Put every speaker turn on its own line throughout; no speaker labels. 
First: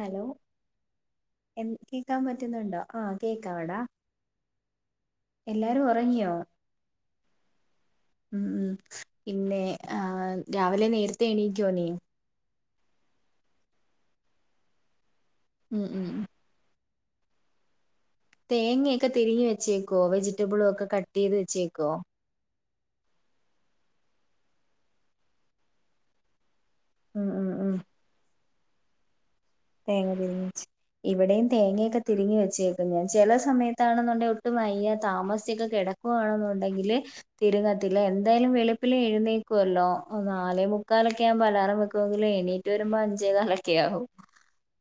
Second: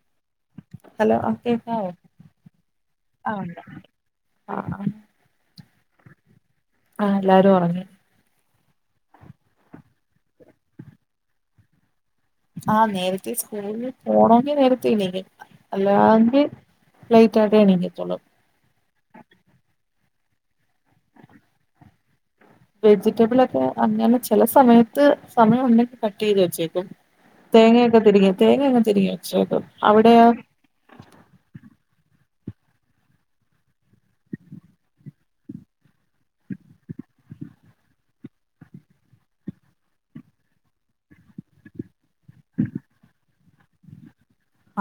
Hello
hello ആ
എ
കേക്കാവോ
കേക്കാൻ പറ്റുന്നുണ്ടോ ആഹ്
ആ
കേക്കാം അടാ എല്ലാരും ഉറങ്ങിയോ
ആഹ് എല്ലാരും ഉറങ്ങി
ഉം പിന്നെ ആഹ് രാവിലെ നേരത്തെ എണീക്കൊ നീ
ആഹ് നേരത്തെ സ്കൂളിൽ പോണമെങ്കിൽ നേരത്തെ എണീക്കും
ഉം ഉം
അല്ലാങ്കിൽ ലൈറ്റായിട്ടേ എണീക്കതുള്ളു
തേങ്ങൊക്കെ തുരുമ്പി വെച്ചേക്കോ വെജിറ്റബിളും ഒക്കെ കട്ട് ചെയ്ത് വെച്ചേക്കുവോ
വെജിറ്റബിൾ ഒക്കെ അങ്ങെ ചില സമയത്ത് സമയം ഉണ്ടെങ്കിൽ കട്ട് ചെയ്ത് വെച്ചേക്കും
ഉം ഉം ഉം
തേങ്ങൊക്കെ തിരിവി തേങ്ങയൊക്കെ തിരിവി വെച്ചോക്കും
തേങ്ങ [unintelligible] ഇവിടെയും തേങ്ങയൊക്കെ തിരിങ്ങി വച്ചേക്കും ഞാൻ ചില സമയത്തണെന്നുണ്ടെിൽ ഒട്ട് മയ്യ താമസ്യൊക്കെ കിട വാണെന്നുണ്ടെങ്കില് തിരുന്നത്തില്ല എന്തായാലും വളുപ്പിൽ എഴുന്നേക്കുമല്ലോ നാലേ മുക്കാലൊക്കെ ആവുമ്പോ ലറം വെക്കുമെിലും എണീ് റ്റു വരുമ്പോ അഞ്ചേ കാലൊക്കെ ആകും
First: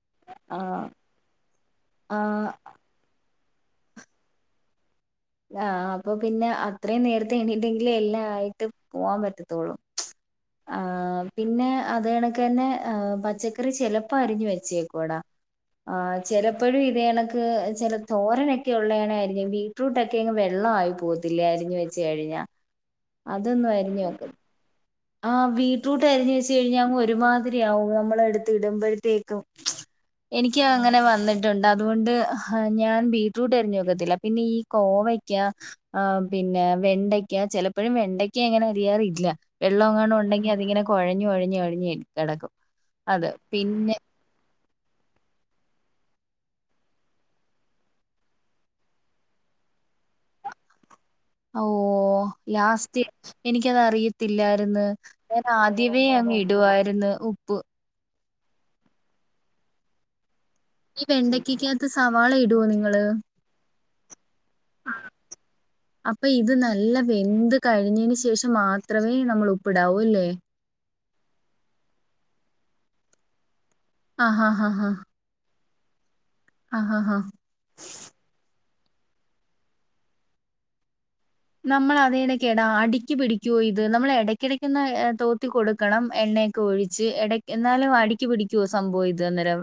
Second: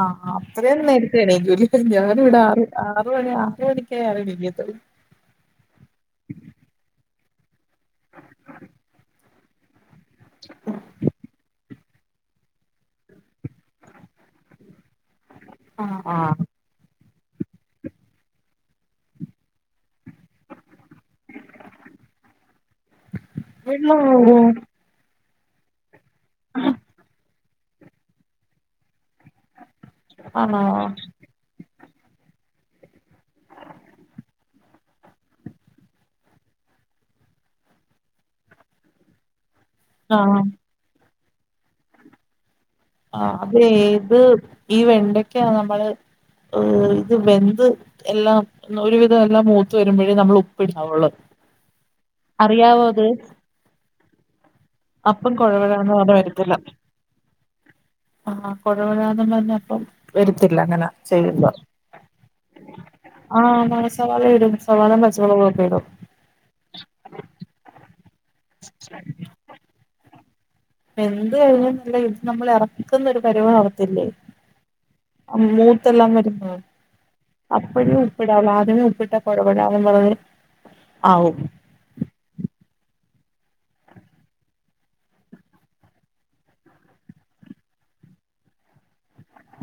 അഹ് ആ അത്രേ നേരത്തെ എണിക്കുല ഞാനും ഇവിടെ
ആ
ആർ ആർ മണി ആർ മണിക്കേ ഞാൻ എണീകത്തോള്ളു
ആഹ് അപ്പൊ പിന്നെ അത്രയും നേരത്തെ എണീണ്ടെങ്കിലിൽ എല്ലാം ആയിട്ട് പോവാൻ പറ്റത്തുള്ളൂ ആഹ് പിന്നെ അതേ കണക്കന്നെ പച്ചക്ക പച്ചക്കറി ചെലപ്പ അരിഞ്ഞു വെച്ചേക്കോടാ ആ ച എപ്പോഴും ഇത് കണക്ക് ചില തോരനൊക്കെ ഉള്ളതണായിയിരിക്കും ബീറ്റ്റൂട്ടൊക്കെ ും വെള്ളം ആയി പോത്തില്ല അരിഞ്ഞ് വെച്ച കഴിഞ്ഞ അതൊന്നും
വെള്ളം
അരിഞ്ഞ് വെക്ക
വീഴോ?
ആഹ് ബീറ്റ്റൂട്ട് അരിഞ്ഞ വെച്ച് കഴിഞ്ഞാ അങ്ങ് ഒരുമാതിരി ആവും നമ്മളടുത്ത് ഇടുമ്പോഴത്തേക്ക്
ആണോ
എനിക്ക് അങ്ങനെ വന്നിട്ട് ണ്ട് അതുകൊണ്ട് ഞാൻ ബീറ്റ്റൂട്ട് അരിഞ്ഞു വക്കത്തില്ല പിന്നെ ഈ കോവക്ക ആ പിന്നെ വെണ്ടയ്ക്ക ചിലപ്പോഴും വെണ്ടയ്ക്ക എങ്ങനെ അരിയാാറില്ല വെള്ളം എങ്ങണ
ആ
ഉണ്ടെങ്കി അതിങ്ങനെ കൊഴഞ്ഞഞ് ഒഴിഞ്ഞഞ്ഴിഞ് കിടക്കും അത്
ആഹ്
പിന്നെ
ഏത് ഈ വെണ്ടക്കാ നമ്മള് ഏ ഇത് വെന്ത് എല്ലാം ഒരു വിധം എല്ലാം മൂത്ത വരുമ്പോഴേ നമ്മൾ ഉപ്പിടാവുള്ളത്
ഓ ലാസ്റ്റ് എനിക്കത്റിയത്തില്ലായിരുന്നു
അപ്പം
ഞാൻ
കുഴവഴാന്ന്
ആദ്യമേ
പറഞ്ഞ
അങ്ങ് ഇടുവായിരുന്നു ഉപ്പ്
ആഹ് കൊഴകൊഴന്നും പറഞ്ഞ അപ്പം വരത്തില്ല അങ്ങനെ ചെയ്യുമ്പോ
ഇടോ നിങ്ങള്
ആഹ് സവാള ഇടും സവാളയും പച്ചമൊളകൊക്കെ ഇടും
അപ്പൊ ഇത് നല്ല വെന്ത് കഴിഞ്ഞതിന് ശേഷം മാത്രമേ നമ്മൾ ഉപ്പിടാവൂ അല്ലേ
എന്ത് കഴിഞ്ഞ എന്നല്ല ഇത് നമ്മൾ ഇറക്കുന്നൊ ഒരു പരിവ് ആകത്തില്ലേ
ആ ഹാ ഹാ ഹാ
മൂത്തെല്ലാം വരുമ്പോ അപ്പഴും ആദ്യമേ ഒപ്പിട്ട പുഴപെടന്ന് പറഞ്ഞത് ആവും
നമ്മൾ അതേടക്കടാ അടിക്ക് പിടിക്കോ ഇത് നമ്മൾ ഇടയ്ക്കിടയ്ക്കന്ന് തോത്തി കൊടുക്കണം എണ്ണ ഒഴിച്ച് ഇട എന്നാലും അടിക്ക് പിടിക്കുവോ സംഭവം ഇത് അന്നേരം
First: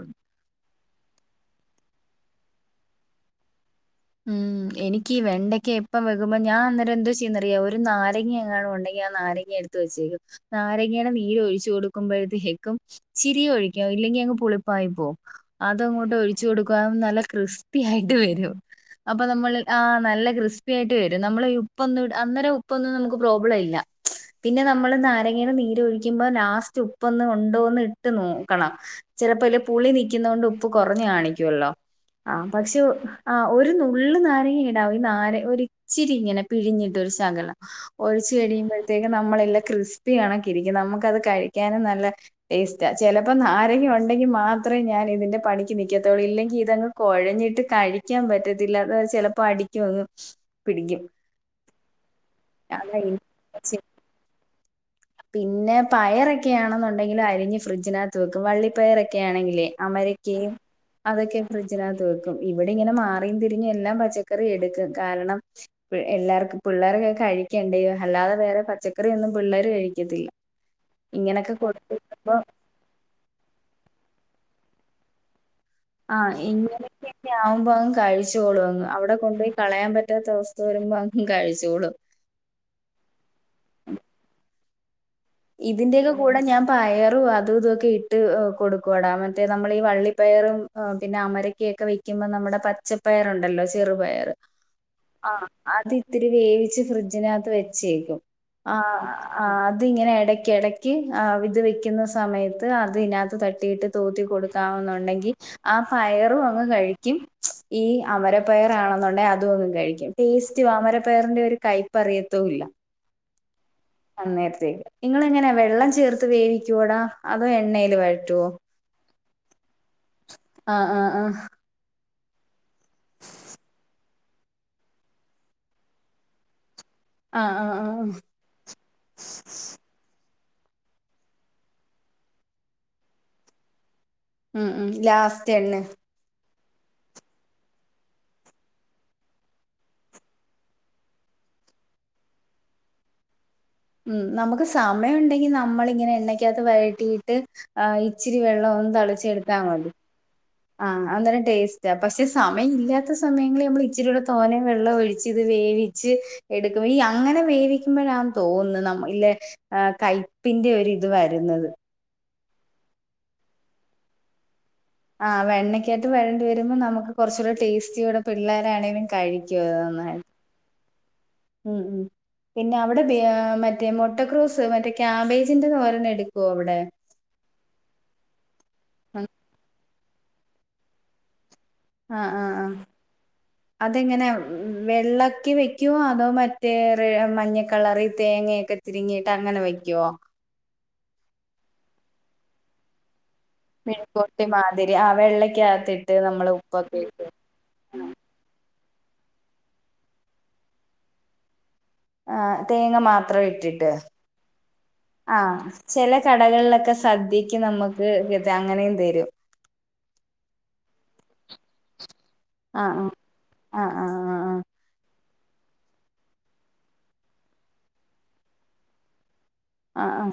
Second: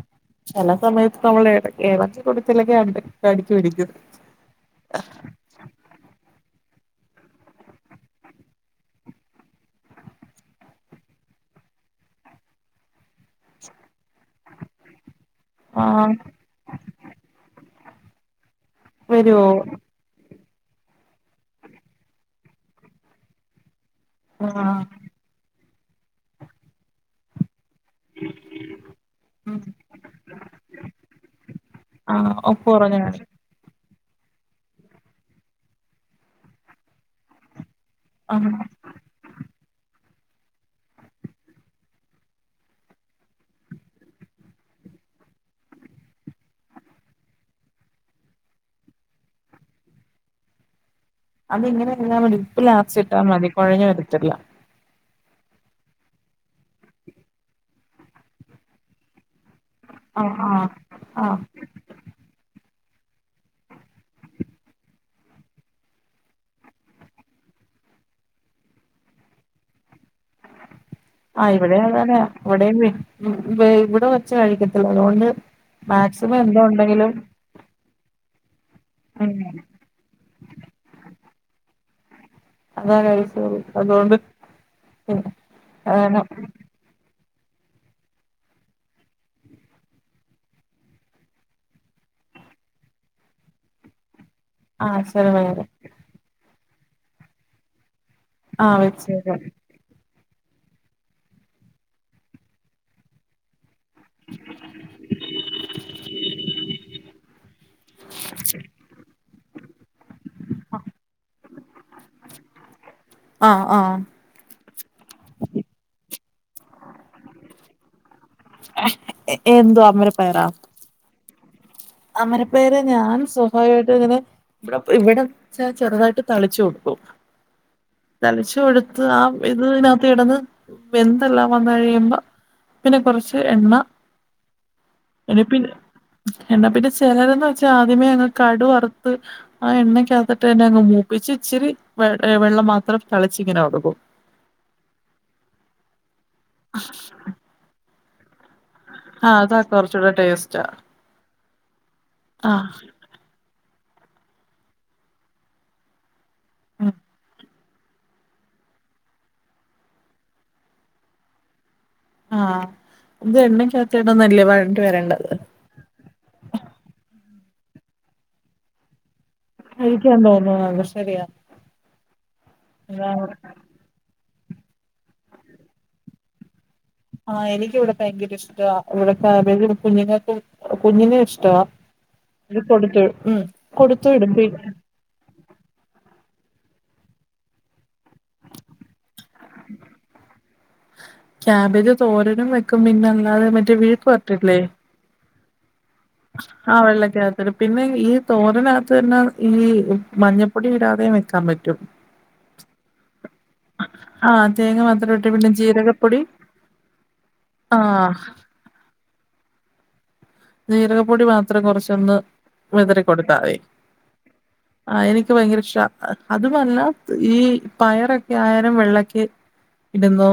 ചെല സമയത്ത് നമ്മൾ ഏളക്കി കൊടുത്തില്ലെങ്കിൽ അ അടിക്ക് പിടിക്കും
ഉം എനിക്ക് വെണ്ടയ്ക്ക എപ്പം വെകുമ്പോ ഞാൻ അന്നരം എന്താ ചെയ്യുന്നറിയാം ഒരു നാരങ്ങ എങ്ങാണ ഉണ്ടെങ്കിൽ ആ നാരങ്ങ എടുത്ത് വച്ചേക്ക നാരങ്ങണ നീര ഒഴിച്ചു കൊടുക്കുമ്പോഴത്തേെക്കും ചിരിയ ഒഴിക്കോ ഇല്ലെങ്ക പുളിപ്പായി പോവും
ആ
അതങ്ങോട്ട് ഒഴിച്ചു കൊടുക്കാ നല്ല ക്രിസ്പി ആയിട്ട് വരും അപ്പൊ
വരുവോ
നമ്മൾ ആഹ് നല്ല ക്രിസ്പിയയിട്ട് വരും നമ്മൾ ഉപ്പൊന്നും അന്നനെ ഉപ്പൊന്നും നമുക്ക് പ്രോബ്ലം ഇല്ല പിന്നെ
ആ
നമ്മള് നാരങ്ങേന നീര് ഒഴിക്കുമ്പോ ലാസ്റ്റ് ഉപ്പ് ഒന്ന് കൊണ്ടോന്ന് ഇ ഇട്ട് നോക്കണം ചിലപ്പ
ഉം
ഇല്ല പുളി നിൽക്കുന്നകൊണ്ട് ഉപ്പ് കുറഞ്ഞഞ് കാണിക്കുവല്ലോ ആ
ആഹ ഒപ്പ്
പക്ഷെ
കുറഞ്ഞ
ആ ഒരു നുള്ള് നാരങ്ങ ഇടാവും ഈ നാര ഒരു ഇച്ചിരി ഇങ്ങനെ പിഴിഞ്ഞിട്ട് ഒരു ശകല ഒഴിച്ച്
ആഹ്
കയുമ്പോഴത്തേക്കും നമ്മളെല്ലാം ക്രിസ്പി കണക്കെ ഇരിക്കും നമുക്ക്ത് കഴിക്കാനും നല്ല വേസ്റ്റ് ചെിലപ്പോ ആരെങ്കിലും ഉണ്ടെങ്കിൽ മാത്രമേ ഞാൻ ഇതിന്റെ പണിക്ക് നൽിക്കത്തോുള്ളൂ ഇല്ലെങ്കിൽ ഇതങ് കുഴഞ്ഞിട്ട് കഴിക്കാൻ പറ്റത്തില്ലത ചിലപ്പോ അടിക്കുംങ് പിടിക്കും
അതിങ്ങനെ ചെയ്താൽ മതി ഉപ്പ് ലാസ്റ്റിട്ടാൽ മതി
അതാ
കുഴഞ്ഞു വരത്തില്ല
പിന്നെ പയറൊക്കെയാണെന്നുണ്ടെങ്കിലും അരിഞ്ഞ് ഫ്രിഡ്ജിനകത്ത് വെക്കും വള്ളിപ്പയറൊക്കെ ആണെങ്കിലേ
ആഹ്
അമരിക്കയും
ആഹ് ആഹ്
അതൊക്കെ ഫ്രിഡ്ജ് കത്ത് വെക്കും ഇവിടെ ഇങ്ങനെ മാറിയും തിരിഞ്ഞ് എല്ലാം പച്ചക്കറി എടുക്കും കാരണം എല്ലാവർക്കും പിള്ളേൊക്കെ കഴിക്കണ്ടോ അല്ലാതെ വേറെ പച്ചക്കറിയൊന്നും പിള്ളേർ കഴിക്ക ത്തില്ല
ആ് ഇവിടെ അതണെയ ഇവിടെയും ഇവിടെ വച്ച് കഴിക്കത്തില്ല അതുകൊണ്ട്
ആ
മാക്സിമം എന്താ ഉണ്ടെങ്കിലും
ഇങ്ങനെയൊക്കെ ആവുമ്പോ അങ്ങ് കഴിച്ചോളും അങ്ങ് അവിടെ കൊണ്ടപോയി കളയാൻ പറ്റാത്ത അവസ്ഥ വരുമ്പോ അങ്ങ് കഴിച്ചോളും
അതാ കഴിച്ച അതുകൊണ്ട്
ഇതിന്റെയൊക്കെ
അങ്ങനെ
കൂടെ ഞാൻ പയറും അതും ഇതൊക്കെ ഇട്ട് കൊടുക്കുടാ മറ്റേ നമ്മൾീഈ വള്ളിപ്പയറും പിന്ന അമരയ്ക്കൊക്കെ വ വിക്കുമ്പോ നമ്മുടെ പച്ചപ്പയറുണ്ടല്ലോ ചെറുപയറ് ആഹ്
ആശരപയറ്
അത് ഇത്തിരി വേവിച്ച് ഫ്രിഡ്ജിനകത്ത് വെച്ചേക്കും ആഹ് ആഹ് അത് ഇതി ഇങ്ങനെ ഇടയ്ക്ക ഇടയ്ക്ക് ഇത് വെക്കുന്ന സമയത്ത് അതിനകത്ത് തട്ടിയിട്ട് തോത്തി കൊടുക്കാമെന്നുണ്ടെങ്കി ആ പയറും അങ്ങ് കഴി ക്കും ഈ അമര പയറ ആണെന്നുണ്ടെ അതും എന്നും കഴിക്കും ടേസ്റ്റും അമരപ്പയറിന്റെ ഒരു കൈ പറയത്തോ ഇല്ല
ആഹ് ആഹ്
അന്നേരത്തേക്ക് നിങ്ങള് എങ്ങനെയാ വെള്ളം ചേർത്ത് വേവിക്കു വൊടാ അതോ എണ്ണല് വഴറ്റുവോ
എന്തുവ അമര പയറാ
ആഹ് ആഹ്
അമര പയറ് ഞാൻ സ്വഭാവികമായിട്ട് ഇങ്ങനെ ഇവിടെ ഇവിടെ ചെറുതായിട്ട് തളിച്ചു കൊടുക്കും
ആഹ് ആഹ് ആഹ്
തളിച്ചു കൊടുത്ത് ആഹ് ഇത് ഇതിനകത്ത് കിടന്ന് വെന്തെല്ലാം വന്ന് കഴിയുമ്പോ പിന്നെ കൊറച്ച് എണ്ണ
ഉം ഉം ലാസ്റ്റ് എണ്ണ
എന്താ പിന്നെ ചിലരന്ന് വെച്ചാൽ ആദ്യമേ അങ്ങ് കടു വറുത്ത് ആ എണ്ണയ്ക്കകത്തിട്ട് തന്നെ അങ്ങ് മൂപ്പിച്ച് ഇച്ചിരി വെ വെള്ളം മാത്രം തളിച്ച് ഇങ്ങനെ കൊടുക്കും
ഉം നമുക്ക് സമയം ഉണ്ടെങ്കിൽ നമ്മള് ഇങ്ങനെ എണ്ണക്കകത്ത് വഴട്ടിയിട്ട് ആഹ് ച്ചിരി വെള്ളം തളി
ആഹ് അതാ കുറച്ചൂടെടേസ്റ്റ്
ആഹ് അന്നേരം ടേസ്റ്റ് പക്ഷെ
ആ
സമയം ഇല്ലാ ത്തെ സമയങ്ങളിൽ നമ്മള് ഇച്ചിരൂടെ തോനെ വെള്ളം ഒഴിച്ച് ഇത് വേവിച്ച് എടുക്കും ഈ അങ്ങനെ വേവി മ്പോഴാന്ന് തോന്നുന്നു നമ്മ ഇല്ലെ കയപ്പിന്റെ ഒരുരിത് വരുന്നത്
ആഹ് ഇത് എണ്ണയ്ക്കകത്ത് കിടന്നല്ലേ വഴ
ആഹ് വെണ്ണയ്ക്കാത്ത് വഴണ്ട് വരുമ്പോൾ നമുക്ക് കുറച്ചുകൂടി ടേസ്റ്റിയോടെ പിള്ളേരാണെലും കഴി
കഴിക്കാൻ
[unintelligible]
തോന്നുന്നത് ശരിയാ
ഉം പിന്നെ അവിടെ മറ്റേ
അതാണ്
മറ്റേ മൊട്ടക്രൂസ് മറ്റേ ക്യാബേജിന്റെ തോരന് എടുക്കുവോ ഇവിടെ
ആഹ് എനിക്കിവിടെ ഭയങ്കര ഇഷ്ടവ കൂടെ കാബേജ് കുഞ്ഞുങ്ങൾക്കും കുഞ്ഞിനും ഇഷ്ടവ
ആ ആ
അത്
ആ
കൊടുത്തു ഉം കൊടുത്തു
അതെങ്ങനെ
വിടും
വെള്ളക്കി വെക്കുവോ അതോ മറ്റേ മഞ്ഞ കളറി തേങ്ങയൊക്കെ തിരിമ്മീട്ട് അങ്ങനെ വെക്കുവോ
ക്യാബേജ് തോരനും വെക്കും പിന്നെ അല്ലാതെ മറ്റേ മെഴുക്ക് വറട്ടില്ലേ
ആഹ് വെള്ളക്കകത്ത്
ആഹ് വെള്ളക്കകത്തിടും പിന്നെ ഈ തോരനകത്ത് തന്നെ ഈ മഞ്ഞപ്പൊടി ഇടാതെയും വെക്കാൻ പറ്റും
ആഹ് തേങ്ങ മാത്ര ഇട്ടിട്ട്
ആഹ് തേങ്ങ മാത്രം ഇട്ട് പിന്നെ
ആഹ് ചില
ജീരകപ്പൊടി
കടകളിലൊക്കെ സദ്യക്ക് നമുക്ക്
ആഹ്
ഇത് അങ്ങനെയും തരും
ജീരകപ്പൊടി മാത്രം കുറച്ചൊന്ന്
ആ
വിതറി
ആ
കൊടുത്താതി
ആ ആ ആ ആ
ആഹ് എനിക്ക് ഭയങ്കര ഇഷ്ട അതുമല്ല ഈ പയറൊക്കെ ആയാലും വെള്ളക്ക്
ആ ആ
ഇടുന്നോ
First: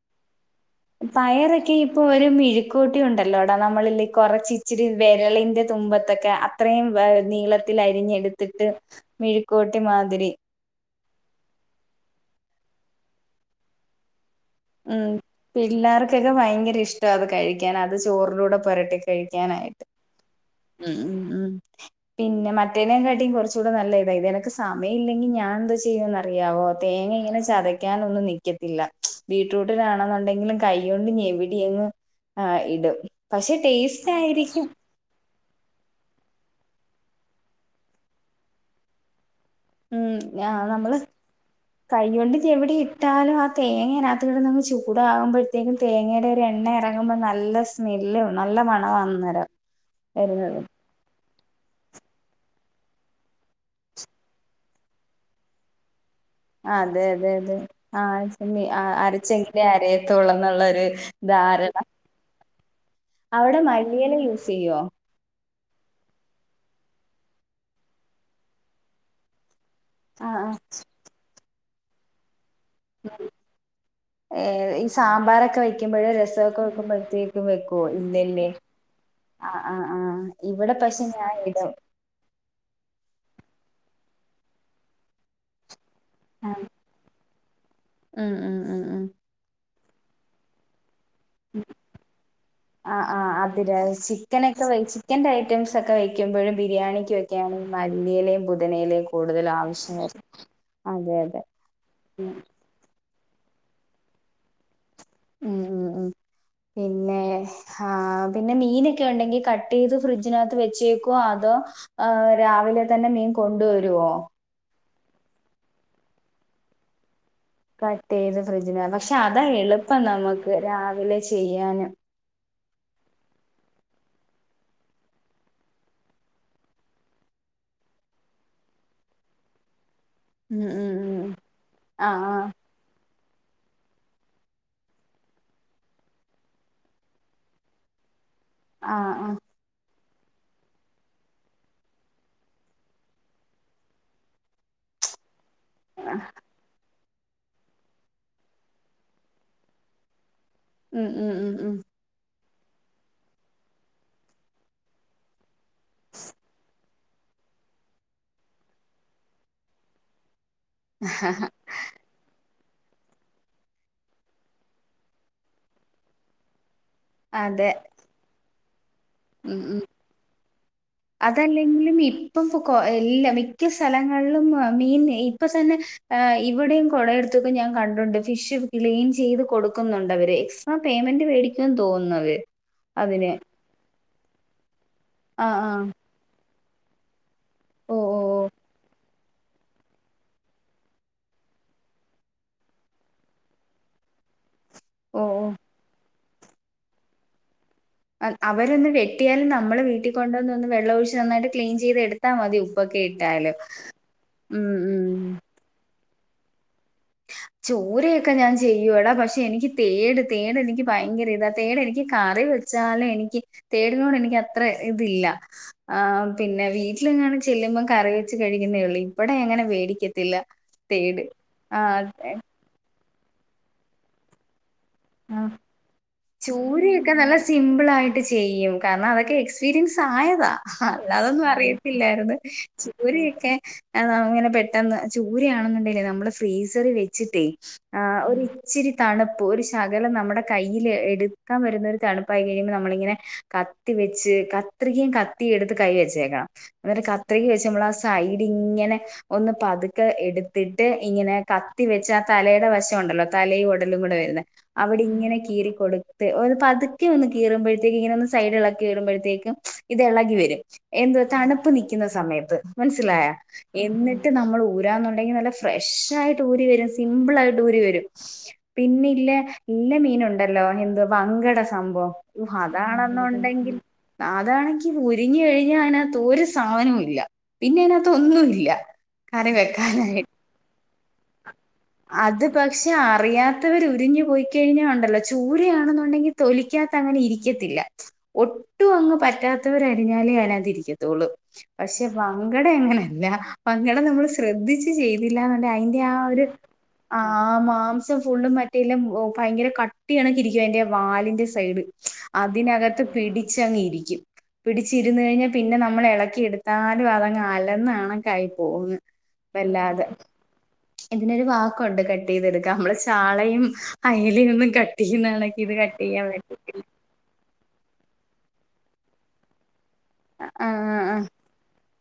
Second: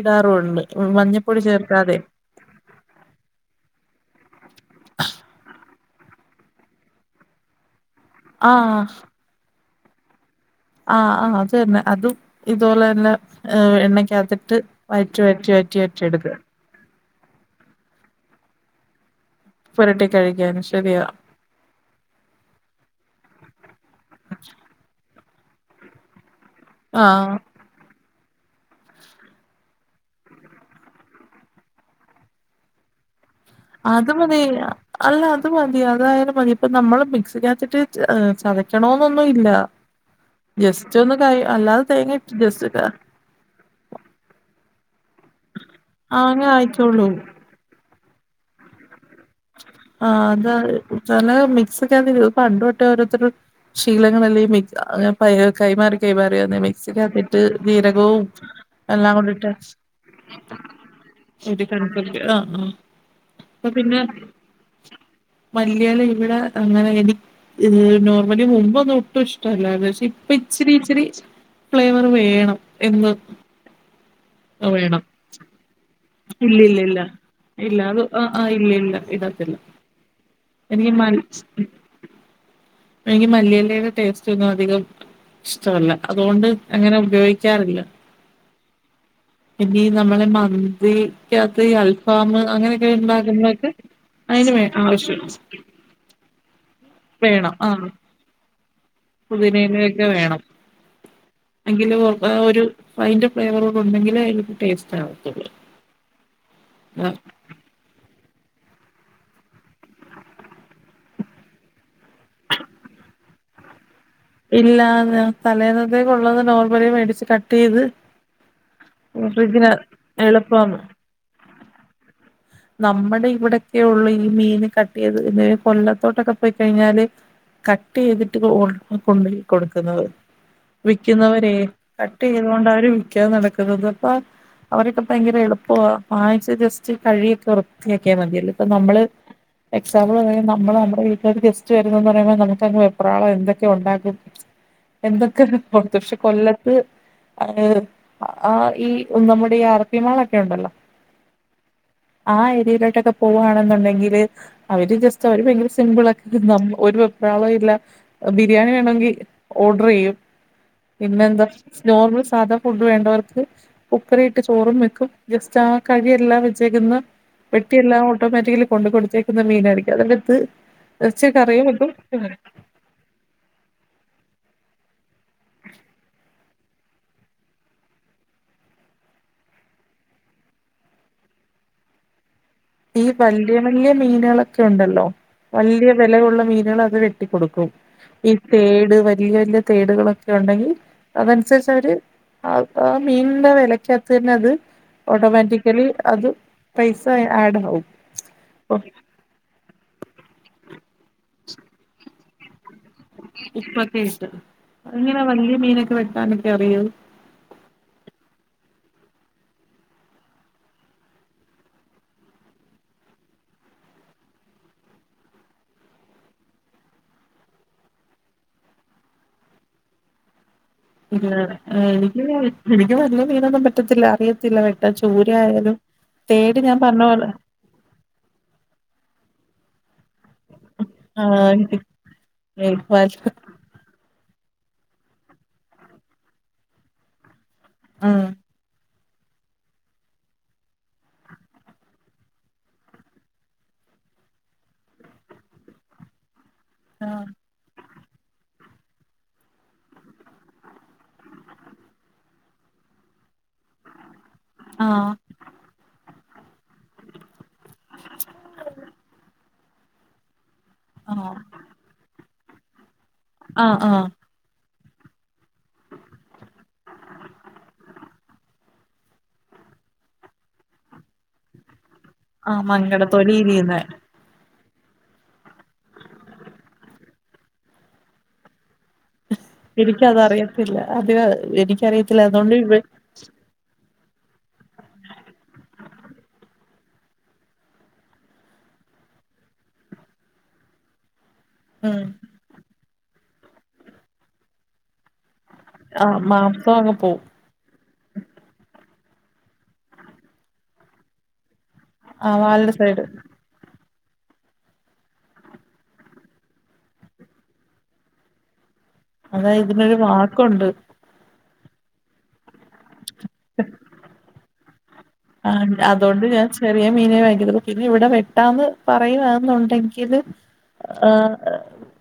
ഇടാറുണ്ട് മഞ്ഞപ്പൊടി
പയറൊക്കെ
ചേർക്കാതെ
ഇപ്പൊ ഒരു മിഴുക്കോട്ടി ഉണ്ടല്ലോ ടാ നമ്മള് ല്ലേ കൊറച്ച് ഇച്ചിരി വെരളിന്റെ തുമ്പത്തൊക്കെ അത്രയും നീളത്തിൽ അരിഞ്ഞെടുത്തിട്ട്
ആഹ്
മിഴുക്കോട്ടി മാതിരി
ആഹ് ആഹ് അതന്നെ അതും ഇതുപോലെ തന്നെ എണ്ണക്കാത്തിട്ട്
ഉം പിള്ളേർക്കേക്കെ ഭയങ്കര ഇഷ്ട അത് കഴിക്കാൻ അത് ചോറിലൂടെ പുരട്ടി കഴിക്കാനായി
ട്ടി കഴിക്കാണ്
ഉം ഉം ഉം
[inaudible]
പിന്നെ മറ്റേനെ കാട്ടിയും കുറച്ചും കൂടെ നല്ല ഇതാ ഇത് എനക്ക് സമയില്ലെങ്കി ഞാൻ എന്തോ ചെയ്യുമന്ന് അറിയാവോ തേങ്ങ
ആഹ്
ഇങ്ങനെ ചതക്ക കക്കാന ഒന്നും നിക്കത്തില്ല ബീട്റൂട്ടിലാണെന്നുണ്ടെങ്കിലും കൈകൊണ്ട് ഞെവിടി എങ്ങ് ആഹ് ഇടും പക്ഷെ
അത് മതി
ആയിരിക്കും
അല്ല അത് മതി അതായാലും മതി ഇപ്പ നമ്മള് മിക്സി കാത്തിട്ട് ചതക്കണന്നൊന്നും ഇല്ല ജസ്റ്റ് ഒന്ന് ക അല്ലാതെ തേങ്ങ
കൈയൊണ്ട്
ഇട്ട് ജസ്റ്റ്
ഞവിടി ഇട്ടാലും ആഹ് തേങ്ങ അതിനകത്ത് കിട്ട് നമ്മക്ക് ചൂടാകുമ്പോഴ [unintelligible]
ആ
തേങ്ങയുടെ ഒരു
അങ്ങ്
എണ്ണ
ആയിക്കോളൂ
ഇറങ്ങുമ്പോൾ നല്ല സ്മെല്ലും നല്ല മണ അന്നാരം
ആഹ് അത് ല്ല മിക്സ് ഒക്ക പണ്ട് തൊട്ടേ ഓരോരുത്തരു ശീലങ്ങളല്ലേ കൈമാറി കൈമാറിയന്ന
അതെ അതെ
മിക്സിക്കത്തിട്ട്
അതെ
ജീരകവും
ആഹ്
എല്ലാം കൊണ്ടിട്ട്
അരച്ചെങ്കിലേ അരയത്തുള്ളന്നുള്ളൊരു ധാരണ
[unintelligible] ആഹ് ആഹ്
അവിടെ മല്ലിയില യൂസ് ചെയ്യോ
മല്ലയല ഇവിടെ അങ്ങനെ എനി ഇത് നോർമലി മുമ്പൊ ഒ ഒട്ടും ഇഷ്ട അല്ല അ ഇപ്പ
ആഹ് ആഹ്
ഇച്ചിരി ഇച്ചിരി ഫ്ലേവർ വേണം എന്ന്
ഏഹ് ഈ
വേണം
സാമ്പാറൊക്കെ വെക്കുമ്പോഴ് രസമൊക്കെ
ഇല്ലല്ലല്ല
വെക്കുമ്പോഴത്തേക്കും
ഇല്ല
വെക്കുവോ
അത്
ഇല്ലല്ലേ
ആഹ് ഇല്ല ഇല്ല ഇത്
ആഹ്
[unintelligible]
ആഹ് ഇവിടെ പക്ഷെ ഞാൻ ഇടും
എനിക്ക് മല്ലിയല്ലയുടെ ടേസ്റ്റ് ഒന്നും അധികം ഇഷ്ടമല്ല അതുകൊണ്ട്
ആ
അങ്ങനെ ഉപയോഗിക്കാറില്ല
ഉം ഉം ഉം ഉം
ഇനി നമ്മളെ മന്ത് ഈ അൽഫാം അങ്ങനെയൊക്കെ
ആഹ് ആഹ്
ഉണ്ടാക്കുന്നതൊക്കെ
അതിര ചിക്കനൊക്കെ
അതിന്
വെ
ആവശ്യ
ചിക്കന്റെ ഐറ്റംസ് ഒക്കെ വക്കുമ്പഴും ബിരിയാണിക്കുമൊക്കെയാണ് മല്ലിയിലേും പുതീനേയിലേും
പുതിനേനൊക്കെ വേണം
അതെ
എങ്കും
ഉം
ഒരു അതിന്റെ ഫ്ലേവറോട് ഉണ്ടെങ്കിൽ അതിലക്ക് ടേസ്റ്റ് ആവത്തുള്ളൂ
ഉം ഉം
ആഹ്
പിന്നെ ആഹ് പിന്നെ മീനൊക്കെ ഉണ്ടെങ്കി കട്ട് ചെയ്ത് ഫ്രിഡ്ജിനകത്ത് വെച്ചേക്കോ അതോ ആഹ് രാവിലെ തന്നെ മീൻ കൊണ്ടുവരുവോ
ഇല്ല തലേന്നത്തകൊള്ളന്ന് നോർമല മേടിച്ച് കട്ട് ചെയ്ത്
കട്ട് ചെയ്ത് ഫ്രിഡ്ജിന പക്ഷെ അതാ
ഫ്രിഡ്ജിന്
എളുപ്പം നമുക്ക് രാവിലെ ചെയ്യാനും
ഉ നമ്മുടെ ഇവിടെക്കെയ ഉള്ള ഈ മീൻ കട്ടിയത് ഇ കൊല്ലത്തോട്ടൊക്കെ പോയിക്കഴിഞ്ഞാല് കട്ട് ചെയ്തിട്ട് ഓ കൊണ്ടയി കൊടുക്കുന്നത്.
ഉം ഉം ഉം
വിൽക്കുന്നവരെ കട്ട്
ആഹ്
ചെയ്ത
ആഹ്
കൊണ്ട് അവര് ക്യാ നടക്കുന്നത് അപ്പ അവരക്കെ ഭയങ്കര എളുപ്പ വാങ്ങിച്ച് ജസ്റ്റ് കഴിയൊക്കെ വൃത്തിയാക്കിയാൽ മതിയല്ലേ ഇപ്പ നമ്മള്
ആഹ്
[unintelligible] നമ്മളെ നമ്മുടെ വീട്ടിൽ ഗസ്റ്റ് വര എന്ന് പറയ്പ നമുക്കങ് വെപ്രാള എന്ത കെ ഉണ്ടാകും എന്തൊക്കെയ പക്ഷെ
ആഹ്
കൊല്ലത്ത് അഹ് ആ ഈ നമ്മുടെ ഈ അറബി മാളൊക്കെ ഉണ്ടല്ലോ
ഉം ഉം ഉം ഉം
ആ ഏരിയയിലോട്ടൊക്കെ പോവാണെന്നുണ്ടെങ്കില് അവര് ജസ്റ്റ് അവർ ഭയങ്കര സ് സിമ്പിളക്കെ നം ഒരു വെപ്രാളവും ഇല്ല ബിരിയാണി വേണമെങ്കിൽ ഓർഡർ ചെയ്യും. പിന്നെന്താ നോർമൽ സാധാ ഫുഡ് വേണ്ടവർക്ക് കുക്കറിയിട്ട് ചോറും വെക്കും ജസ്റ്റ് ആ കഴിയെല്ല വെച്ചേക്ക്ന്ന
അതെ
വെട്ടിയെല്ലാം ഓട്ടോമാറ്റിക്കലി കൊണ്ട കൊടുത്തേ ുന്ന
ഉം ഉം
മീനായിരിക്കും അതെന്റെ ത്
അതല്ലെങ്കിലും ഇപ്പം
[unintelligible]
പൊ കൊ എല്ലാ മിക്ക സ്ഥലങ്ങളിലും മീയിൻ ഇപ്പൊ തന്നെ ഏഹ് ഇവിടം കൊളെടുത്ത് ഒക്കെ ഞാൻ കണ്ടുണ്ട് ഫിഷ് ക്ലീൻ ചെയ്ത് കൊടുക്കുന്നുണ്ട് അവര് എസ് ആഹ് പേയ്മെന്റ് വേടിക്കുംന്ന് തോന്ന്ന്നവര്
ഈ വല്യയ വല്യയ മീനെളൊക്കെ ഇണ്ടല്ലോ
ആഹ് ആഹ്
വല്യയ വെലയുള്ള മീനേള് അത് വെ ട്ടി കൊടുക്കും
ഓ ഓ
ഈ തേട് വല്യയ വല്യയ തേടുകളൊക് ഉണ്ടെങ്കിൽ അതനുസരിച്ച് അവര് അത് ആ ആ മീനിന്റെ വിലയ്ക്കകത്ത് തന്നെ അത്
ഓ ഓ ഓ
ഓട്ടോമാറ്റിക്കലി അത് പൈസ എ ആഡാവും.
അഹ് അവരൊന്ന് വെട്ടിയാൽ നമ്മള് വീട്ടി കൊണ്ടൊന്ന് ഒന്ന് വെള്ളം ഒഴിച്ച് നന്നായിട്ട് ക്ലീൻ ചെയ്ത് എടുത്താൽ മതി. ഉപ്പോകെയിട്ട
ഉപ്പൊക്കെയിട്ട്. ഇങ്ങനെ വല്യയ മീനൊക്കെ വെട്ടാനൊക്കെ അറിയോ?
ചൂരൊക്കെ ഞാൻ ചെയ്യൂടാ പക്ഷെ എനിക്ക് തേട് തേട് എനിക്ക് ഭയങ്കര ഇതാ തേടെനിക്ക് കറിവെ ച്ചാല് എനിക്ക് തേടിനോട് എനിക്കത്ര ഇതില്ല ആഹ് പിന്നെ വീട്ടിലെങ്ങാന് ചെല്ലുമ്പ കറി വെച്ച് കഴിക്കുന്നേ ഉള്ളൂ ഇവ്വടെ ഞാൻ അങ്ങനെ വേടിക്കത്തില്ല
ഇല്ല എനിക്ക് എനിക്ക് വല്ല്യ മീനൊന്നും പറ്റത്തില്ല ആദ്‌യെ ത്തില്ല വെട്ടാൻ ചൂര
ആ
ആയാലും തേട് ഞാൻ പർഞ്ഞ പോലെ
സിംപിൾ ആയിട്ട് ചെയ്യും കാരണം അതൊക്കെ എക്സ്പീരിയൻസ് ആയതാ
ആ
അല്ലാതൊന്നും
ആഹ്
അറിയത്തില്ലായിരുന്നു
ആഹ്
ചൂരയൊക്കെ അതാവുമ്പങ്ങനെ പെട്ടെന്ന് ചൂരയാണെന്നുണ്ടേല് നമ്മള് ഫ്രീസറിൽ വെച്ചിട്ടേ ആഹ് ഒരിച്ചിരി തണുപ്പ് ഒരിഷ് ശകലം നമ്മുടെ കയ്യിൽ എടുക്കാൻ വരുന്ന ഒരു തണുപ്പായി കഴിയുമ്പോൾ നമ്മളിങ്ങനെ കത്തി വെച്ച് ക ത്രികയും കത്തി എടുത്ത് കൈ വെച്ചേക്കണം എന്നട്ട് കത്രിക വെച്ച് നമ്മൾ ആ സൈഡിങ്ങനെ ഒന്ന് പതുക്കെ എടുത്തിട്ട് ഇങ്ങനെ കത്തി വെച്ച് ആ തലയുടെ വശണ്ടല്ലോ തലയും ഉടലും കൂടെ വരുന്ന അവിടെ ഇങ്ങനെ കീറിക്കൊടുത്ത് ഒരു പ തുക്കെന്ന് കീറുമ്പോഴത്തേക്ക് ഇങ്ങനെന്ന് സൈഡ്ളക്കി വരുമ്പോഴത്തേക്കും ഇത് ഇളകി വരും എന്ത്
ആഹ്
തണു പ്പ് നിൽക്കുന്ന സമയത്ത് മൻസ്സിലായോ?
ആഹ് ആഹ്
എന്നി ട്ട് നമ്മൾ ഊരാന്നുണ്ടെങ്കിൽ നല്ല ഫ്രഷായിട്ട് ഊരി വരും സിമ്പിൾ ആയിട്ട് ഊരി വരും പിന്നില്ലെ ഇല്ല മീന് ഉണ്ടല്ലോ എന്ത വങ്കട സംഭവം ഹു
ആഹ് മങ്കട തൊലി
അതാണെന്നുണ്ടെങ്കിൽ
ഇരിയുന്നെ
അതാണങ്കി ഉരിഞ്ഞ്കഴിഞ്ഞ അയ്നകത്ത് ഒരു സാധനവും ഇല്ല പിന്നെ അയിനകത്തൊന്നും ഇല്ല
എനിക്കതറിയത്തില്ല അത് എനിക്കറിയത്തില്ല അതുകൊണ്ട് ഇവ്
അറിയാത്തവർ ഉരിഞ്ഞു പോയി കഴിഞ്ഞാ ഉണ്ടല്ലോ ചൂരയാണെന്നുണ്ടെങ്കിൽ തൊലിക്കാ തെ അങ്ങനെ ഇരിക്കത്തില്ല. ഒട്ടും അങ്ങ് പറ്റാത്തവരരിഞ്ഞാലേ അയനകത്ത് ഇരിക്കത്തുള്ളു
ഉം
പക്ഷെ പങ്കട അങ്ങനെല്ല പങ്കട നമ്മള് ശ്രദ്ധിച്ച് ചെയ്തില്ലാന്ന്ണ്ടെ അയ്ന്റെ ആ ഒര്
[unintelligible] പോവും.
ആ മാംസം ഫുള്ളും മറ്റേയെല്ലാം ഭയങ്കര കട്ടിയാണങ്കിലിരിക്കും അയ്ൻ്റെ വാലിൻ്റെ സൈഡ്
ആ വാലിന്റെ
അതിനകത്ത്
സൈഡ്
പിടിച്ചങ്ങിരിക്കും. പിടിച്ചിരുന്ന് കഴിഞ്ഞാ പിന്നെ നമ്മള് എളക്കി എടുത്താലും അതങ്ങ് അലന്നാണഴുക്കായി പോകുംന്ന് വല്ലാതെ
കൊണ്ട്.
ഇതിനൊരു വാക്കുണ്ട് കട്ടെയ്തെടുക്ക നമ്മളെ ചാളയും അയലെയൊന്നും കട്ട് ചെയ്യുന്ന കണക്ക് ഇത്
ആഹ്
കട്ട്
അതോണ്ട്
ചെയ്യാൻ
ഞാൻ
പറ്റില്ല
ചെറിയ മീനെ വാങ്ങികത്തൊള്ളു. പിന്നെ ഇവിടെ വെട്ടാന്ന് പറയുവാന്നുണ്ടെങ്കില് ആഹ്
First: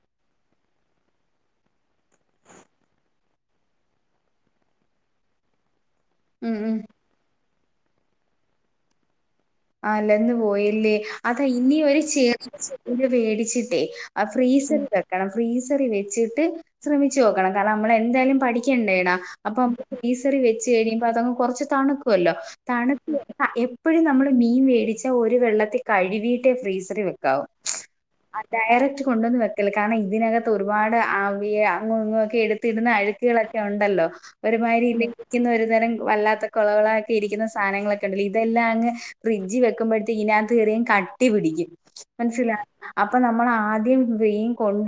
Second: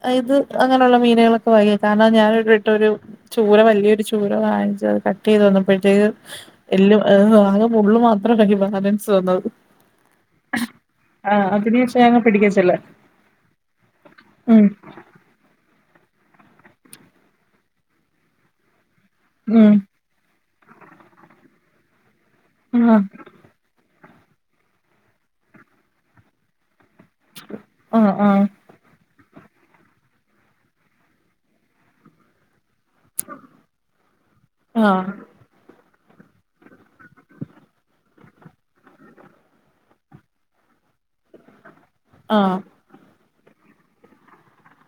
ആഹ് ഇത് അങ്ങനെയുള്ള മീനുകളൊക്കെ വാങ്ങിക്കും. കാരണം ഞാൻ വെ വെട്ടൊരു ചൂര വലിയൊരു ചൂര വാങ്ങിച്ച് അത് കട്ടെയ്തു വന്നപ്പോഴ്ത്തേക്ക്
ഉം ഉം
എല്ലും ഏഹ് ആകെ മുള്ള് മാത്രമായ് ബാലൻസ് വന്നത്.
ആഹ് അലന്ന് പോയില്ലേ.
ആ
അതാ ഇനി
അതിന്
ഒരു
ശേഷം ഞങ്ങ
ചെറിയ
പിടിക്കത്തില്ല
ചൂര മേടിച്ചിട്ടേ ആഹ്
ഉം
ഫ്രീസറില് വെ ക്കണം ഫ്രീസറി വെച്ചിട്ട് ശ്രമിച്ചോക്കണം, കാരണം നമ്മള് എന്തായാലും പഠിക്കണ്ടേടാ അപ്പം
ഉം
നമ്മള് ഫീസറി വെച്ച് കഴിയുമ്പോ അതങ്ങ് കൊറച്ച് തണുക്കുവല്ലോ
ആ
തണുത്ത് ആഹ് എപ്പഴും നമ്മള് മീൻവേടിച്ച ഒര് വെള്ളത്തിൽ കഴുകിട്ടേ ഫ്രീസറിൽ വെക്കാവും.
ആ ആ
ആഹ് ഡയറക്റ്റ് കൊണ്ടന്ന് വെക്കല്ലേ കാരണം ഇതിനകത്ത് ഒരുപാട് അവിയ അങ്ങു ഇങ്ങുക്കെ എടുത്തിടുന്ന അഴുക്കു കളൊക്കൊ ഉണ്ടല്ലോ
ആ
ഒരുമാതിരി ഇരിക്കുന്ന ഒരുതരം വല്ലാത്ത കുളകുളാക്കെ ഇരിക്കുന്ന സാധനങ്ങളൊക്കെണ്ടല്ലോ ഇതെല്ലാം അങ്ങ് ഫ്രിഡ്ജ് വെക്കുമ്പോ ഇഴ്നാകത്ത് കയറിയങ്ങ് കട്ടി പിടിക്കും
ആ
മനസ്സിലാ അപ്പൊ നമ്മള് ആദ്യം മീൻ കൊണ്ട്